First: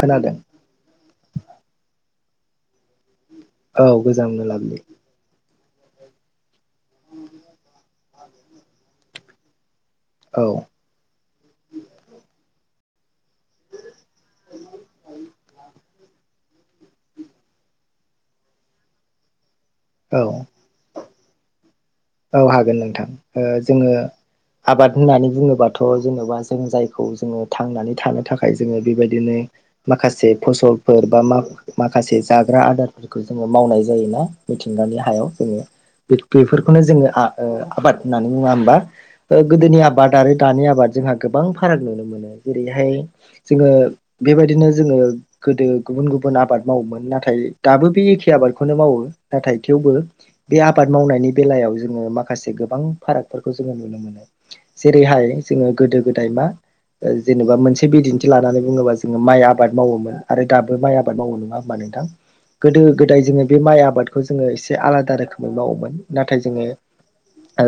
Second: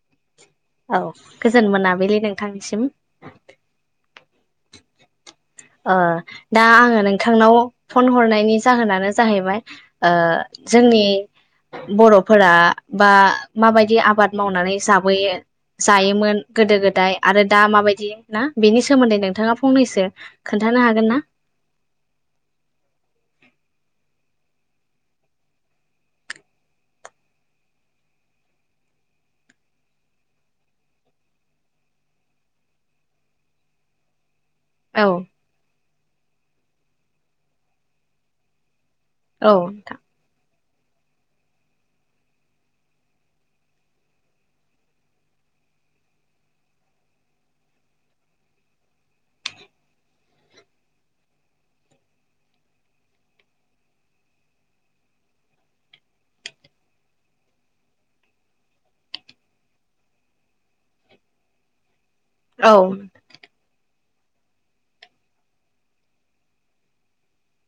खोनादों औ गोजोन मोनाबिलि नोंथांनिसिम। औ गोजोन मोनाबिलि। ओ दा आङो नोंथांनाव फन हरनायनि जाहोनानो जाहैबाय ओ औ जोंनि बर'फोरा बा माबायदि आबाद मावनानै जाबोयो जायोमोन गोदो गोदाय आरो दा माबायदि ना बेनि सोमोन्दै नोंथाङा फंनैसो औ बुंनो हागोन ना? औ हागोन नोंथां। ओ जोङो आबाद होननानै बुङोबाथ' जेन'बा जों जायखौ जोङो थांनानै थानो थाखाय जोङो बेबायदिनो माखासे फसलफोर बा मा-माखासे जाग्रा आदारफोरखौ जोङो मावनाय जायोना मिथिंगानि औ हायाव जोङो बि बेफोरखौनो आ ओ जोङो आबाद होननानै बुङा होमबा? ओ औ गोदोनि नोंथां आबाद आरो दानि आबाद जोंहा गोबां फाराग नुनो मोनो जेरैहाय जोङो बेबायदिनो जोङो गोदो गुबुन गुबुन आबाद मावोमोन नाथाय दाबो बे एखे आबादखौनो मावो नाथाय थेवबो बे आबाद मावनायनि बेलायाव जोङो माखासे गोबां फारागफोरखौ जोङो नुनो मोनो जेरैहाय जोङो गोदो गोदाय मा ओ जेनेबा मोनसे बिदिन्थि लानानै बुङोबा जोङो माइ आबाद मावोमोन आरो दाबो माइ आबाद मावो नङा होमबा नोंथां? औ गोदो गोदाय जोङो बे माइ आबादखौ जोङो एसे आलादा रोखोमै मावोमोन। नाथाय जोङो ओ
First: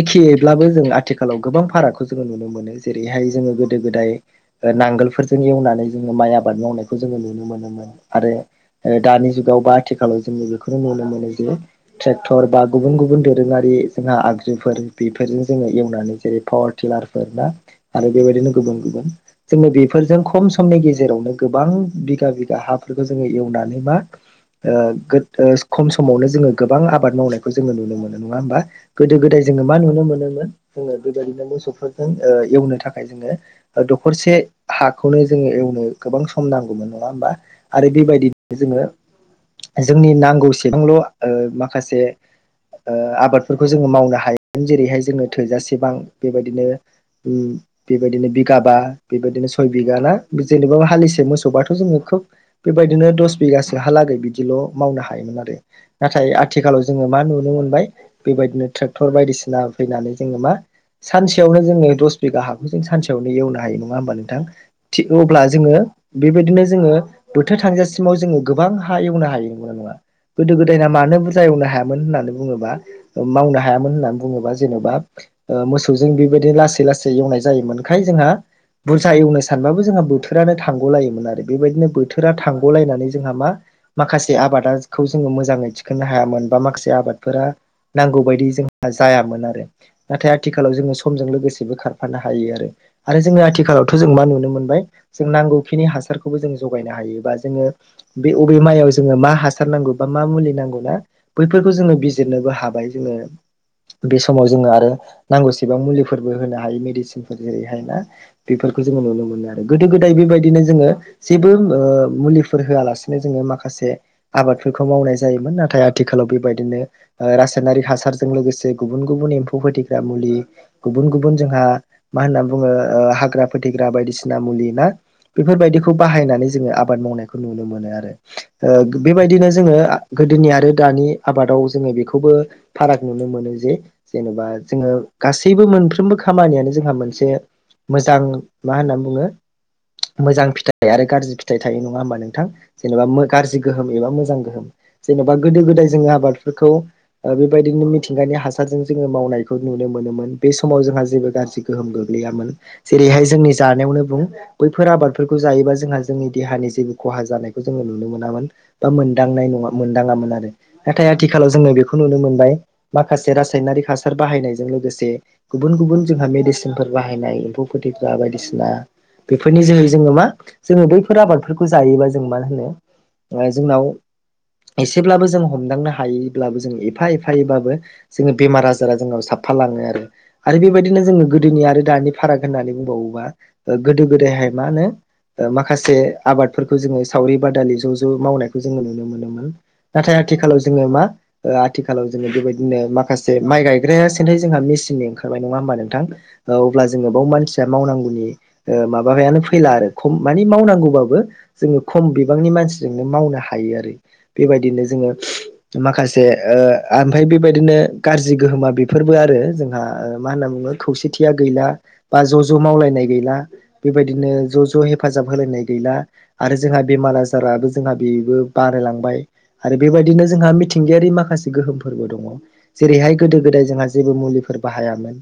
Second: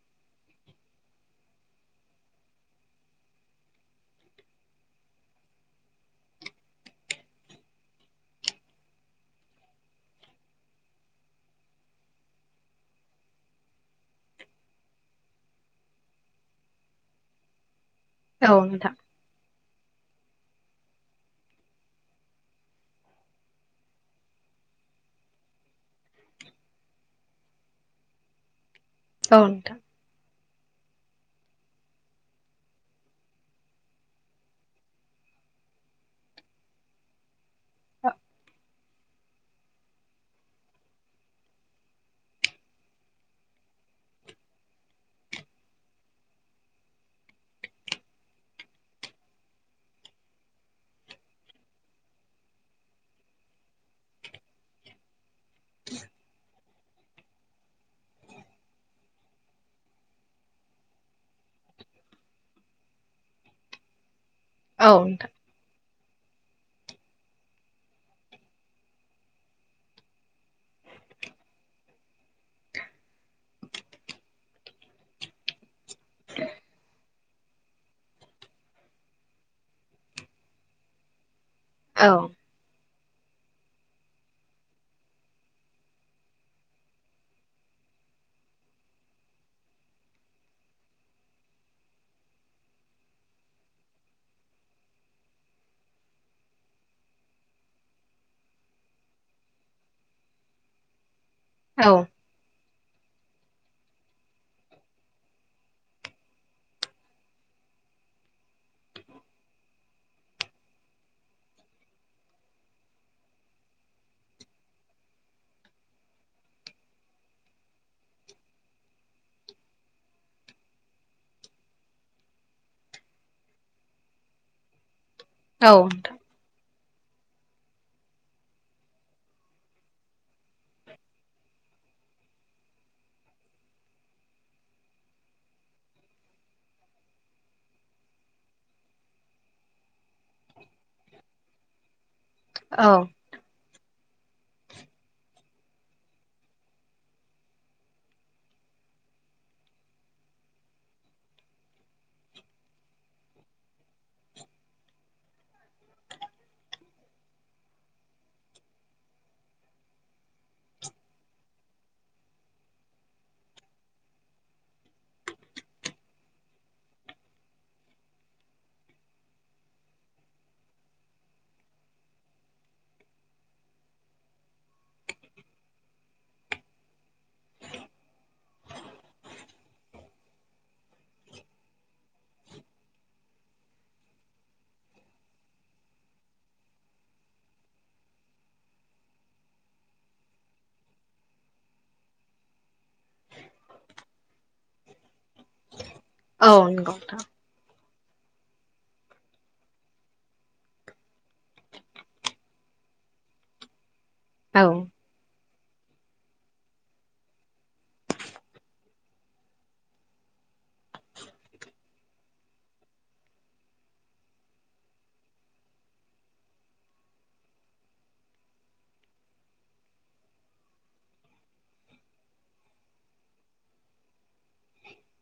एखेब्लाबो जों आथिखालाव गोबां फारागखौ जोङो नुनो मोनो जेरैहाय जोङो गोदो गोदाय नांगोलफोरजों एवनानै जोङो माइ आबाद मावनायखौ जोङो नुनो मोनोमोन आरो ओ दानि जुगावबा आथिखालाव जोङो बेखौनो नुनो मोनो जे ट्रेक टर बा गुबुन गुबुन दोरोङारि जोंहा आगजुफोर बेफोरजों जोङो एवनानै जेरै पावार टिलारफोर ना आरो बेबायदिनो औ गुबुन नोंथां गुबुन जोङो बेफोरजों खम समनि गेजेरावनो गोबां बिगा बिगा हाफोरखो जोङो एवनानै मा ओ गोद ओ खम समावनो जोङो गोबां आबाद मावनायखौ जोङो नुनो मोनो नङा होमबा गोदो औ गोदाय जोङो मा नोंथां नुनो मोनोमोन? जोङो गोदोनिफ्राय मोसौफोरजों ओ एवनो थाखाय जोङो दखरसे हाखौनो जोङो एव एवनो गोबां सम नांगौमोन नङा होमबा आरो बेबायदिनो जोङो जोंनि नांगौसेबांल' ओ माखासे ओ आबादफोरखौ जोङो मावनो हायोमोन जेरैहाय जोङो थोजासेबां बेबादिनो उम बेबायदिनो बिगाबा बेबायदिनो सय बिगा ना जेनेबा हालिसे मोसौबाथ' जोङो [unintelligible] बेबायदिनो दस बिघासोहालागै बिदिल' मावनो हायोमोन आरो नाथाय आथ थिखालाव जोङो मा नुनो मोनबाय बेबायदिनो ट्रेक्टर बायदिसिना फैनानै जोङो मा सानसेयावनो जोङो दस बिघा हाखौ जों सानसेयावनो एवनो हायो नङा होमबा नों थां औ थि नोंथां अब्ला जोङो बेबायदिनो जोङो बोथोर थांजासिमाव जोङो गोबां हा एवनो हायो नंगौना नङा गोदो गोदायना मानो बुर जा एवनो हायामोन होननानै बुङोबा मावनो हायामोन होननानै बुङोबा जेन'बा ओ मोसौजों बि बिदि लासै लासै एवनाय जायोमोनखाय जोंहा बुरजा एवनो सानबाबो जोंहा बोथोरानो थांग' लायोमोन आरो बेबायदिनो औ बोथोरा थांग'लायनानै जोंहा मा माखासे आबादासखौ जोङो मोजाङै थिखोननो हाया मोनबा माखासे आबादफोरा नांगौ बायदि जोंहा जायामोन आरो नाथाय आथिखालाव जोङो समजों लोगोसेबो खारफानो हायो आरो। आरो जोङो आथिखालावथ' जों मा नुनो मोनबाय जों नांगौखिनि हासारखौबो जों जगायनो हायोबा जोङो बे अबे माइआव जोङो मा हासार नांगौ बा मा मुलि नांगौ ना बैफोरखौ जोङो बिजिरनोबो हाबाय जोङो बे समाव जोङो आरो नांगौसेबां मुलिफोरबो होनो हायो मेडिसिनफोर जेरैहाय ना बेफोरखो जो अ नुनो मोनो आरो गोदो गोदाय बेबायदिनो जोङो जेबो ओ मुलिफोर होआलासिनो जोङो माखासे आबादफोरखौ मावनाय जायोमोन नाथाय आथ थिखालाव बेबायदिनो ओ रायनारि हासारजों लोगोसे गुबुन गुबुन एम्फौ फथैग्रा मुलि गुब बुन गुबुन जोंहा मा होनना बुङो ओ हाग्रा फोथग्रा बायदिसिना मुलि ना औ बेफोरबायदिखौ बाहायनानै जोङो आब बाद मावनायखौ नुनो मोनो आरो ओ बेबायदिनो जोङो आ गोदोनि आरो दानि आबादाव जोङो बेखौबो फाराग नुनो मोनो जे जेनेबा जोङो गासैबो मो मोनफ्रोमबो खामानियानो जोंहा मोनसे मोजां मा होननानै बुङो मोजां फिथाइ आरो गाज्रि फिथाइ थायो नङा होमबा नों थां जेनोबा मो गोरजि गोहोम एबा मोजां गोहोम जेनेबा गोदो गोदाय जोङो आबादफोरखौ ओ बेबायदिनो मिथिंगानि हासारजों जोङो मावनायखौ नुनो मोनोमोन बे समाव जोंहा जेबो गारजि गोहोम गोग्लैयामोन जेरैहाय जोंनि जानायावनो बुं बैफोर आबादफोरखो जायोबा जोंहा जोंनि देहानि जेबो खहा जानायखौ जोङो नुनो मोनामोन बा मोनांनाय ना‍ङा मोनदाङामोन आर नाथाय आथिखालाव जोङो बेखौ नुनो मोनबाय माखासे रासायनारिक हासार बाहायनायजों लोगोसे गुबुन गुबुन जोंहा मेडिसिनफोर बाहायनाय एम्फौ फोथैग्रा बायदिसिना बेफोरनि जोहै जोङो मा जोङो बैफोर आबादफोरखौ जायोबा जों मा होनो लाय जोंनाव एसेब्लाबो जों हमदांनो हायोैब्लाबो जों एफा एफायैबाबो जोङो बेमार आजारा जोंनाव साफा लाङो आरो। आरो बेबायदिनो जोङो गोदोनि आरो दानि फाराग होननानै बुंबावोबा गोदो गोदायहाय मा होनो ओ माखासे आबादफोरखौ जोङो सावरि बादालि ज' ज' मावनायखौ जोङो नुनो मोनोमोन। नाथाय आथिखालाव जोङो मा आथिखालाव जोङो बेबायदिनो माखासे माइ गायग्राया सेन्थाय जोंहा मेचि दिनै ओंखारबाय नङा होनबा नोंथां ओ औ अब्ला जोंयोबाव नोंथां मावथिआ मावनांगु नि ओ माबायानो फैला आरो खम मावनांगौबाबो जोङो खम बिबांनि मानसिजोंनो मावनो हायो आरो औ बेबायदिनो जोङो माखासे ओ ओनफाय बेबायदिनो गारजि गोहोमा बेफोरबो आरो जोंहा ओ मा होनना बुङो खौसेथिया गैला बा ज' ज' मावलायनाय गैला बेबायदिनो ज' ज' हेफाथ हेजाब होलायनाय गैला आरो जोंहा बेमार आजाराबो जोंहा बेबो बारायलांबाय आरो बेबायदिनो जोंहा मिथिंगायारि माखासे गोहोमफोरबो दङ जेरैहाय गोदो गोदाय जोंहा जेबो मुलिफोर बाहायामोन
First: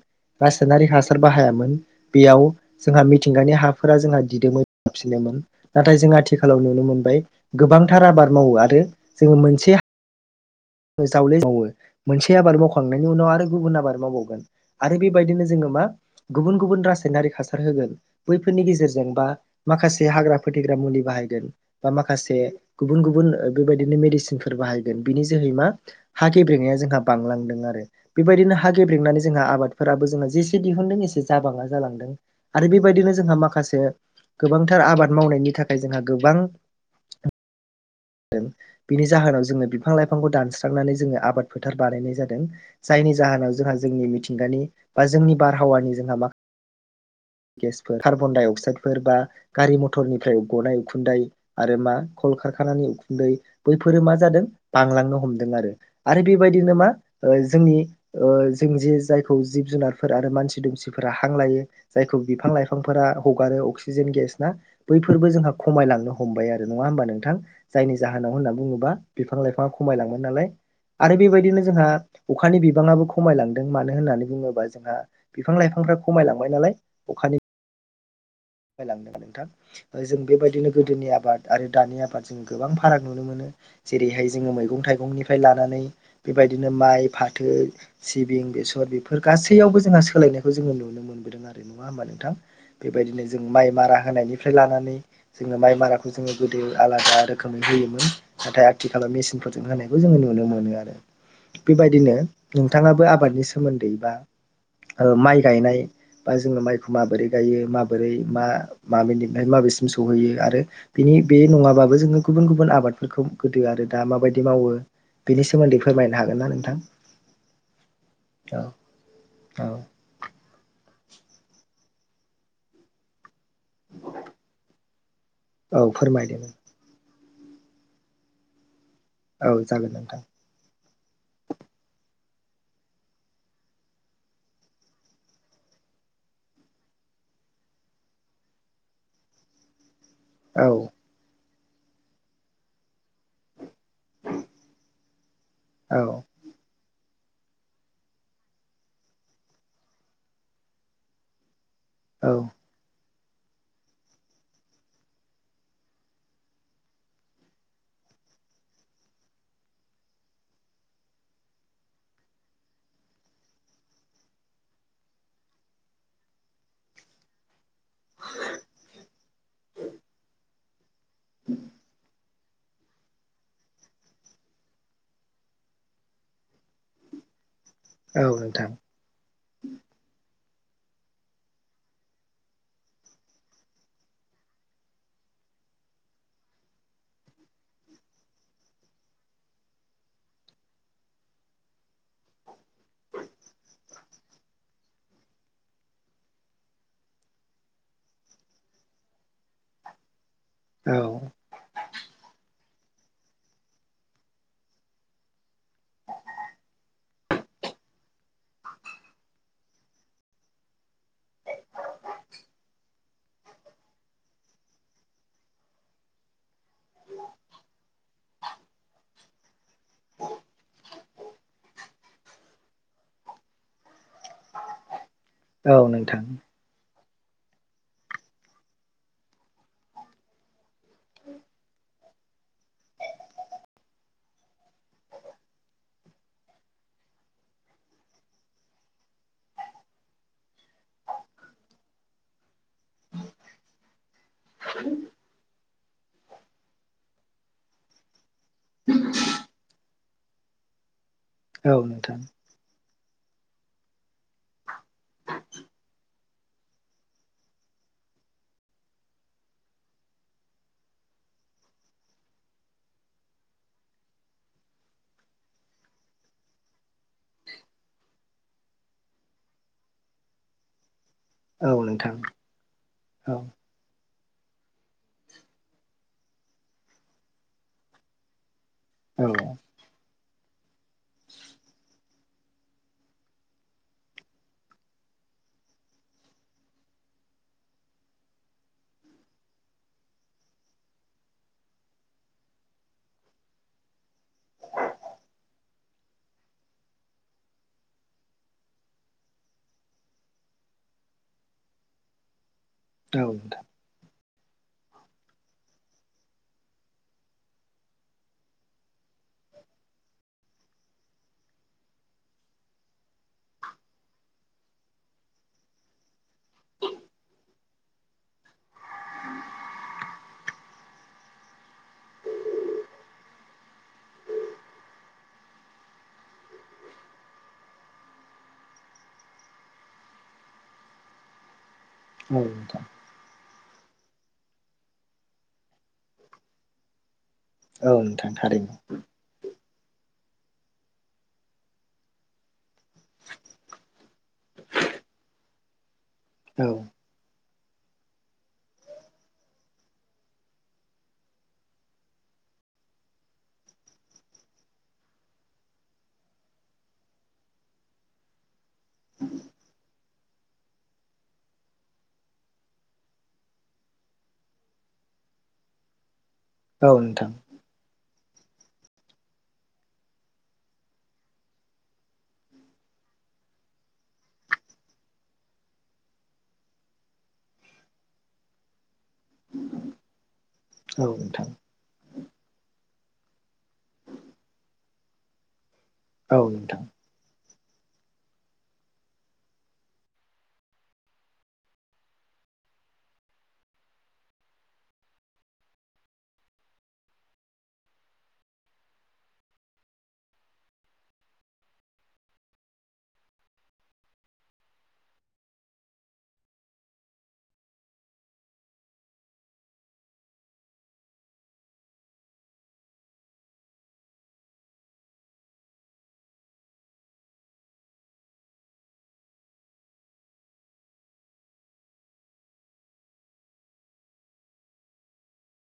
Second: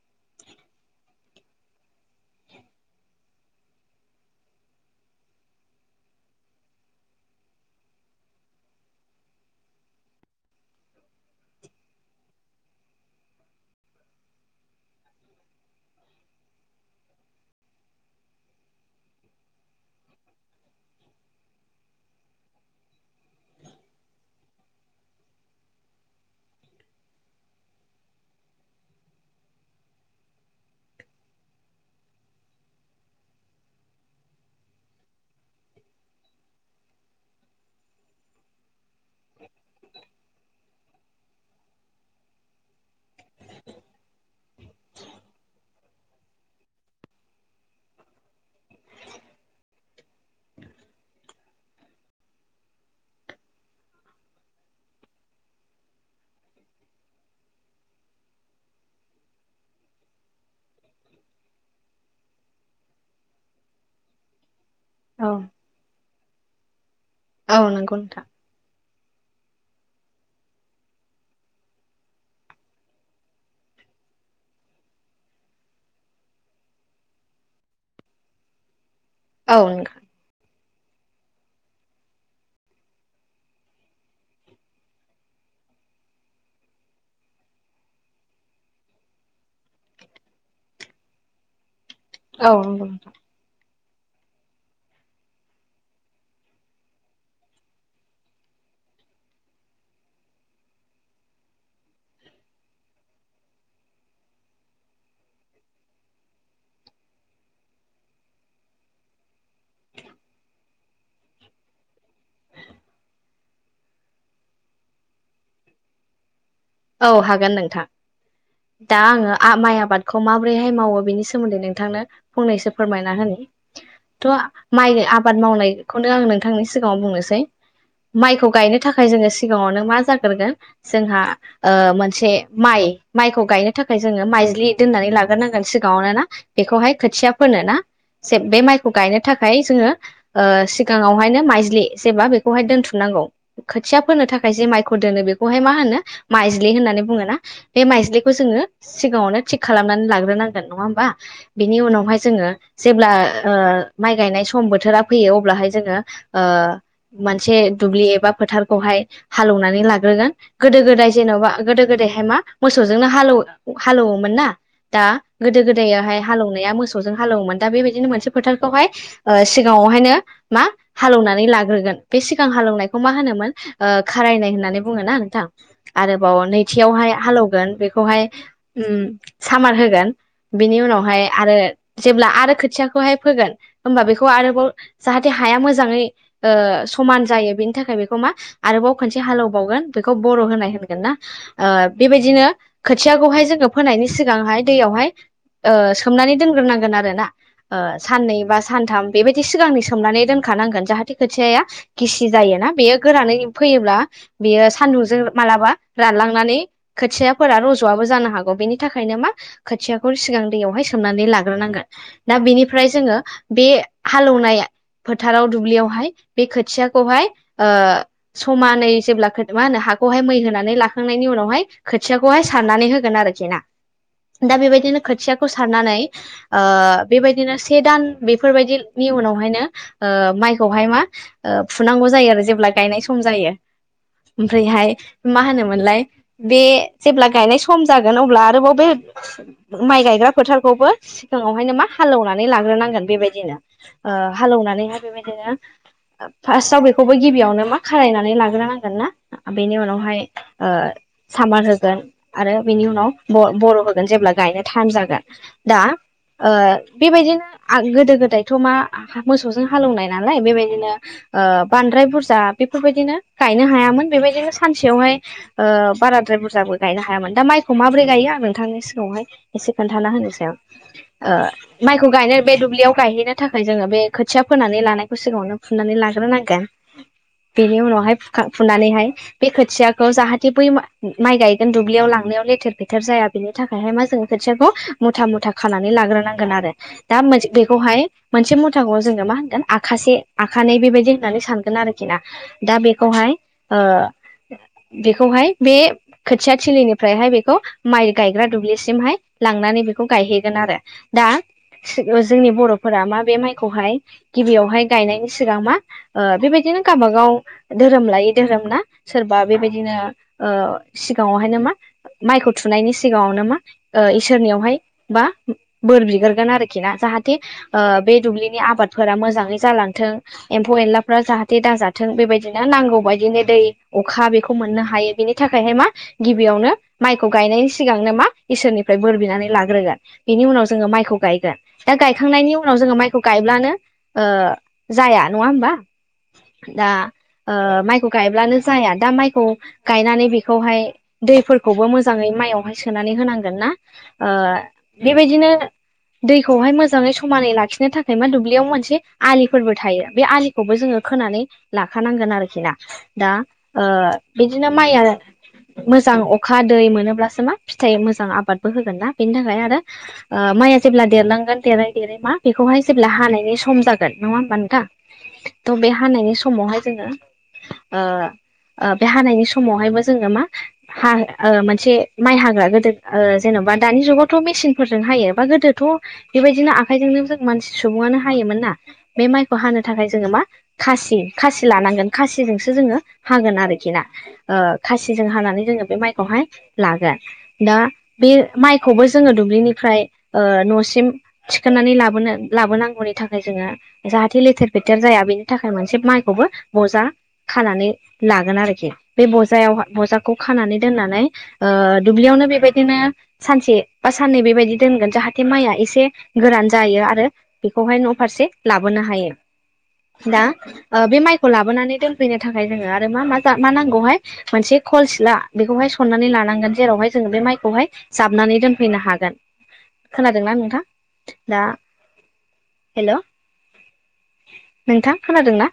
रासोननारि हासार बाहायामोन बेयाव जोंहा मिथिंगानि हाफोरा जोंहा दिदोमैफिनोमोन नाथाय जों आथिखालाव नुनो मोनबाय गोबांथार आबाद मावो आरो जोङो मोनचेआ जावले मावो मोनसे आबाद मावखांनायनि उनाव आरो गुबुन आबाद मावबावगोन आरो बेबायदिनो जोङो मा गुब गुब रासेनारिख हासार होगोन बैफोरनि गेजेरजों बा माखासे हाग्रा फोथैगो दा मुलि बाहायदों बा माखासे गुबुन गुबुन ओ बेबायदिनो मेदिचिनफोर बाहायगोन बेनिज जोहै मा हाेब्रेेंनाया जोंहा बांलांदों आरो बेबायदिनो हाागेब्रेंनानै जोंहा आबादफोराबो जोंना जेसे दिहुनदों एसे जाबाङा जालांदों आरो बेबायदिनो जोंहा माखासे गोबांथार आबाद मावनायनि थाखाय जोंहा गोबां दों बिनि जाहोनाव जोंनो बिफां लाइफांखौ दानस्रांनानै जोंओ आबाद फोथार बानायनाय जादों जायनि जाहोनाव जोंहा जोंनि मिथिंगानि बा जोंनि बारहावानि जोंहामा [inaudible] गेसफोर कार्बन डाइ अक्साइद फोर बा गारि मथरनिफ्राय गनाय उखुन्दाय आरो मा कल कारखानानि उखुन्दै बैफोरो मा जादों बांलांनो हमदों आरो आरो बेबायदिनो मा जोंनि जों जे जायखौ जिब जुनारफोर आरो मानसि दुमसिफोरा हां लायो जायखौ बिफां लाइफांफोरा [inaudible] हगारो अक्सिजेन गेस ना बैफोरबो जोंहा खमायलांनो हमबाय आरो नङा होमबा नोंथां औ नंगौ औ नंगौ जायनि नोंथां जाहोनाव होनना बुङोबा बिफां लाइफांआ खमायलांबाय नालाय आरो बेबायदिनो जोंहा अखानि बिबाङाबो खमायलांदों मानो होननानै बुङोबा जोंहा बिफां लाइफां खमायलांबाय नालाय अखानि [inaudible] नोंथां औ नोंथां जों बेबायदिनो गोदोनि आबाद आरो दानि आबाद जों गोबां फाराग नुनो मोनो जेरैहाय जोङो मैगं थाइगंनिफ्राय लानानै बेबायदिनो माइ फाथो सिबिं बेसर बेफोर गासैयावबो जोंहा सोलायनायखौ जोङो नुनो मोनबोदों आरो नङा होब्मा नोंथां औ नंगौ बेबायदिनो जों माइ मारा होनायनिफ्राय लानानै जोङो माइ माराखौ जोङो गोदो आलादा रोखोमै होयोमोन नाथाय आथिखालाव मेसिनफोरजों होनायखौ जोङो नुनो मोनो आरो बेबायदिनो नोंथांआबो आबादनि सोमोन्दै बा माइ गायनाय बा जोङो माइखौ माबोरै गायो [unintelligible] बोरै मा‌ [inaudible] माबसिम सैयो आरो बिनि बे नङाबाबो जोङो गुबुन गुबुन आबाद गोदो आरो दा मााबायदि मावो बेनि सोमोन्दै फोरमायनो हागोनना नों औ हागोन नोंथां दा आङो माइ औ आबादखौ माबोरैहाय मावो बिनि सोमोन्दै नोंथांनो फंनैसो फोरमायना होनि थ' माइ आबाद औ मावनायखौनो आं फोरमायदो नोंथांनि सिगाङाव बुंनोसै माइखौ गायनो थाखाय जोङो औ सिगाङावनो जागोन मा नोंथां जाग्रोगोन जोंहा मोनसे माइ माइखौ गायनो थाखाय जोङो माइज्लि दोननानै लाग्रोनांगोन सिगाङावनो ना बेखौ [inaudible] हाय खोथिया फोनो ना जे बे माइखौ गायनो थाखाय जोङो औ सिगाङावहायनो माइज्लि जेबा बेखौहाय दोनथुमनांगौ खोथिया फोनो थाखाय जे माइखौ दोनो बेखौहाय मा औ होनो माइज्लि होननानै बुङो ना बे माइज्लिखौ जोङो सिगाङावनो थिग खालामनानै लाग्रोनांगोन नङा होमबा बिनि उनावहाय औ जोङो जेब्ला माइ गायनाय सम बोथोरा फैयो अब्लाहाय जोङो मोनसे दुब्लि एबा फोथारखौहाय हालोवनानै लाग्रोगोन गोदो गोदाय जेनेबा गोदो गोदायहाय मा मोसौजोंनो हालौवो हालौवोमोन ना दा गोदो गोदायोहाय हालौनाया मोसौजों हालौमोन दा बेबायदिनो मोनसे फोथारखौहाय ओ सिगाङावहायनो मा हालौनानै लाग्रोगोन बे सिगां हालौनायखौ मा होनोमोन खारायनाय होननानै बुङ ना नोंथां। आरोबाव नैथियावहाय हालौगोन बेखौहाय औ नोंथां उम सामार होगोन बेनि उनावहाय आरो जेब्ला आरो खोथियाखौहाय फोगोन होमबा बेखौ आरोबाव जाहाथे हाया मोजाङै ओ समान जायो बेनि थाखाय बेखौ मा आरोबाव खनसे हालौबावगोन बेखौ बर' होनाय ओ बेबायदिनो खोथियाखौहाय जोङो फोनायनि सिगांहाय दैयावहाय ओ सोमनानै दोनग्रोनांगोन आरो ना ओ साननै बा सानथाम बेबायदि सिगांनि सोमनानै दोन खा नांगोन औ जाहाथे खोथियाआ गिसि जायोना बेयो गोरानै फैयोब्ला बेयो सान्दुंजों मालाबा रानलांनानै खोथियाफोरा रज'वाबो जानो हागौ बेनि थाखायनो मा खोथियाखौ सिगां दैयावहाय सोमनानै लाग्रोनांगोन दा बिनिफ्राय जोङो बे हालौवनाय फोथाराव दुब्लियावहाय बे खो खोथियाखौहाय ओ समानै जेब्ला खो माहोनो हाखौहाय मै होनानै लाखांनायनि उनावहाय खोथियाखौहाय‌ सारनानै होगोन आरोखि ना दा बेबादिनो खोथियाखौ औ सारनानै‌ नोंथां ओ बेबायदिनो से दान बेफोरबायदिनि उनावहायनो ओ माइखौहाय मा फुनांगौ जायो आरो जेब्ला गायनाय सम जायो ओमफ्रायहाय मा होनोमोनलाय बे जेब्ला गायनाय सम जागोन अब्ला आरोबाव बे माइ गाय ग्रा फोथारखौबो सिगाङावहायनो मा हालेवनानै लाग्रोनांगोन बेबायदिनो हालेवनानैहाय बेबाय दिनो फार्स्टआव बेखौबो गिबियावनो मा खारायनानै लाग्रो नांगोन ना बेनि उनाव बेवहाय ओ सामार औ होगोन नोंथां आरो बेनि उनाव बर' होगोन जेब्ला गायनो टाइम जागोन दा ओ बेबायदिनो गोदो गोदायथ' मा मोसौजों हालेवनाय नालाय बेबायदिनो ओ बांद्राय बुरजा बेफोरबायदिनो गायनो हायामोन बेबायदिनो सानसेयावहाय ओ बाराद्राय बुरजाबो गायनो हायामोन दा माइखौ माब्रै गायो आं नोंथांनि सिगाङावहाय एसे खोन्थाना होनोसै आं औ माइखौ नोंथां गायनो बे दुब्लियाव गायहैनो औ थाखाय जोङो बे खोथिया फोनानै लानायखौ सिगाङावनो फुनानै लाग्रोनांगोन बेनि उनावहाय फुखां फुनानैहाय औ बे खोथियाखौ जाहाथे बै माइ गायगोन दुब्लियाव लांनायाव लेथेर फेथेर जाया बेनि थाखायहाय मा जोङो खोथियाखौ मुथा मुथा खानानै लाग्रोनांगोन आरो दा बेखौहाय मोनसे मुथाखौ जोङो मा होनगोन आखासे आखानै बेबायदि होननानै सानगोन आरोखि ना दा बेखौहाय बेखौहाय बे खोथिया थिलिनिफ्रायहाय बेखौ माइ गायग्रा दुब्लिसिमहाय लांनानै बेखौ गायहैगोन आरो दा जोंनि बर' फोरा औ नोंथां माबे माइखौहाय गिबियावहाय गायनायनि सिगां मा बेबायदिनो गावबागाव धोरोम लायै धोरोम ना सोरबा बेबायदिनो ओ सिगाङावहायनो मा माइखौ थुनायनि सिगाङावनो मा ओ इसोरनियावहाय बा बोर बिग्रोगोन आरोखि ना जाहाथे ओ बे दुब्लिनि आबादफोरा मोजाङै जालांथों एम्फौ एनलाफ्रा जाहाथे दाजाथों बेबायदिनो नांगौ बायदिनो दै अखा बेखौ मोननो हायो बेनि थाखायहाय मा गिबियावनो माइखौ गायनायनि सिगांनो मा इसोरनि फ्राय बोर बिनानै लाग्रोगोन बेनि उनाव जोङो माइखौ गायगोन दा औ गायखांनायनि उनाव नोंथां जोङो माइखौ गायब्लानो ओ जाया नङा होमबा दा ओ औ माइखौ नोंथां गायब्लानो थारैनो जाया दा माइखौ गायनानै बेखौहाय दैफोरखौबो मोजाङै माइयावहाय सोनानै होनांगोन ना। ओ बेबायदिनो औ दैखौहाय मोजाङै समानै ला खिनो थाखाय मा दुब्लियाव मोनसे आलिफोरबो थायो बे आलिखौबो जोङो खोनानै लाखानांगोन आरोखि ना दा बिदिनो ओ माइया मोजां अखा दै मोनोब्लासो मा फिथाइ मोजां आबादबो होगोन ना बेनि थाखाय आरो माइआ जेब्ला देरलांगोन देरै देरै मा बेखौहाय जेब्ला हानायनि सम जागोन नङा होमबा नोंथां थ' बे हानायनि समावहाय औ जोङो नोंथां ओ ओ बे हानायनि समावहायबो जोङो मा हा मोनसे माइ हाग्रा गोदो ओ, जेन'बा दानि जुगावथ' मेसिनफोरजों हायो बा गोदोथ' बेबायदिनो आखाइजोंनो जों मानसि सुबुङानो हायो। मोनना बे माइखौ हानो थाखाय जोङो मा औ खासि नोंथां खासि लानांगोन खासिजोंसो जोङो, हागोन आरोखि ना ओ खासिजों हानानै जोङो बे औ माइखौहाय नोंथां लागोन, दा बे माइखौबो जोङो दुब्लिनिफ्राय न'सिम थिखांनानै लाबोनो, लाबोनांगौनि थाखाय जोङो जाहाथे लेथेर फेथेर जाया बेनि थाखाय मोनसे माइखौबो बजा, खानानै लागोन आरोखि बे बजायाव बजाखौ खानानै दोननानै ओ दुब्लियावनो बेबायदिनो, सानसे बा साननै बेबायदि दोनगोन जाहाथे माइआ एसे गोरान जायो आरो बेखौहाय न' फारसे लाबोनो हायो दा ओ बे माइखौ लाबोनानै दोनफैनो थाखाय जोङो आरो मा मा मा नांगौहाय मोनसे खल सिला बेखौहाय सननानै लानांगोन जेरावहाय जोङो बे माइखौहाय, जाबनानै दोनफैनो हागोन खोनादोंना नोंथां दा, हेलौ नोंथां खोनादोंना?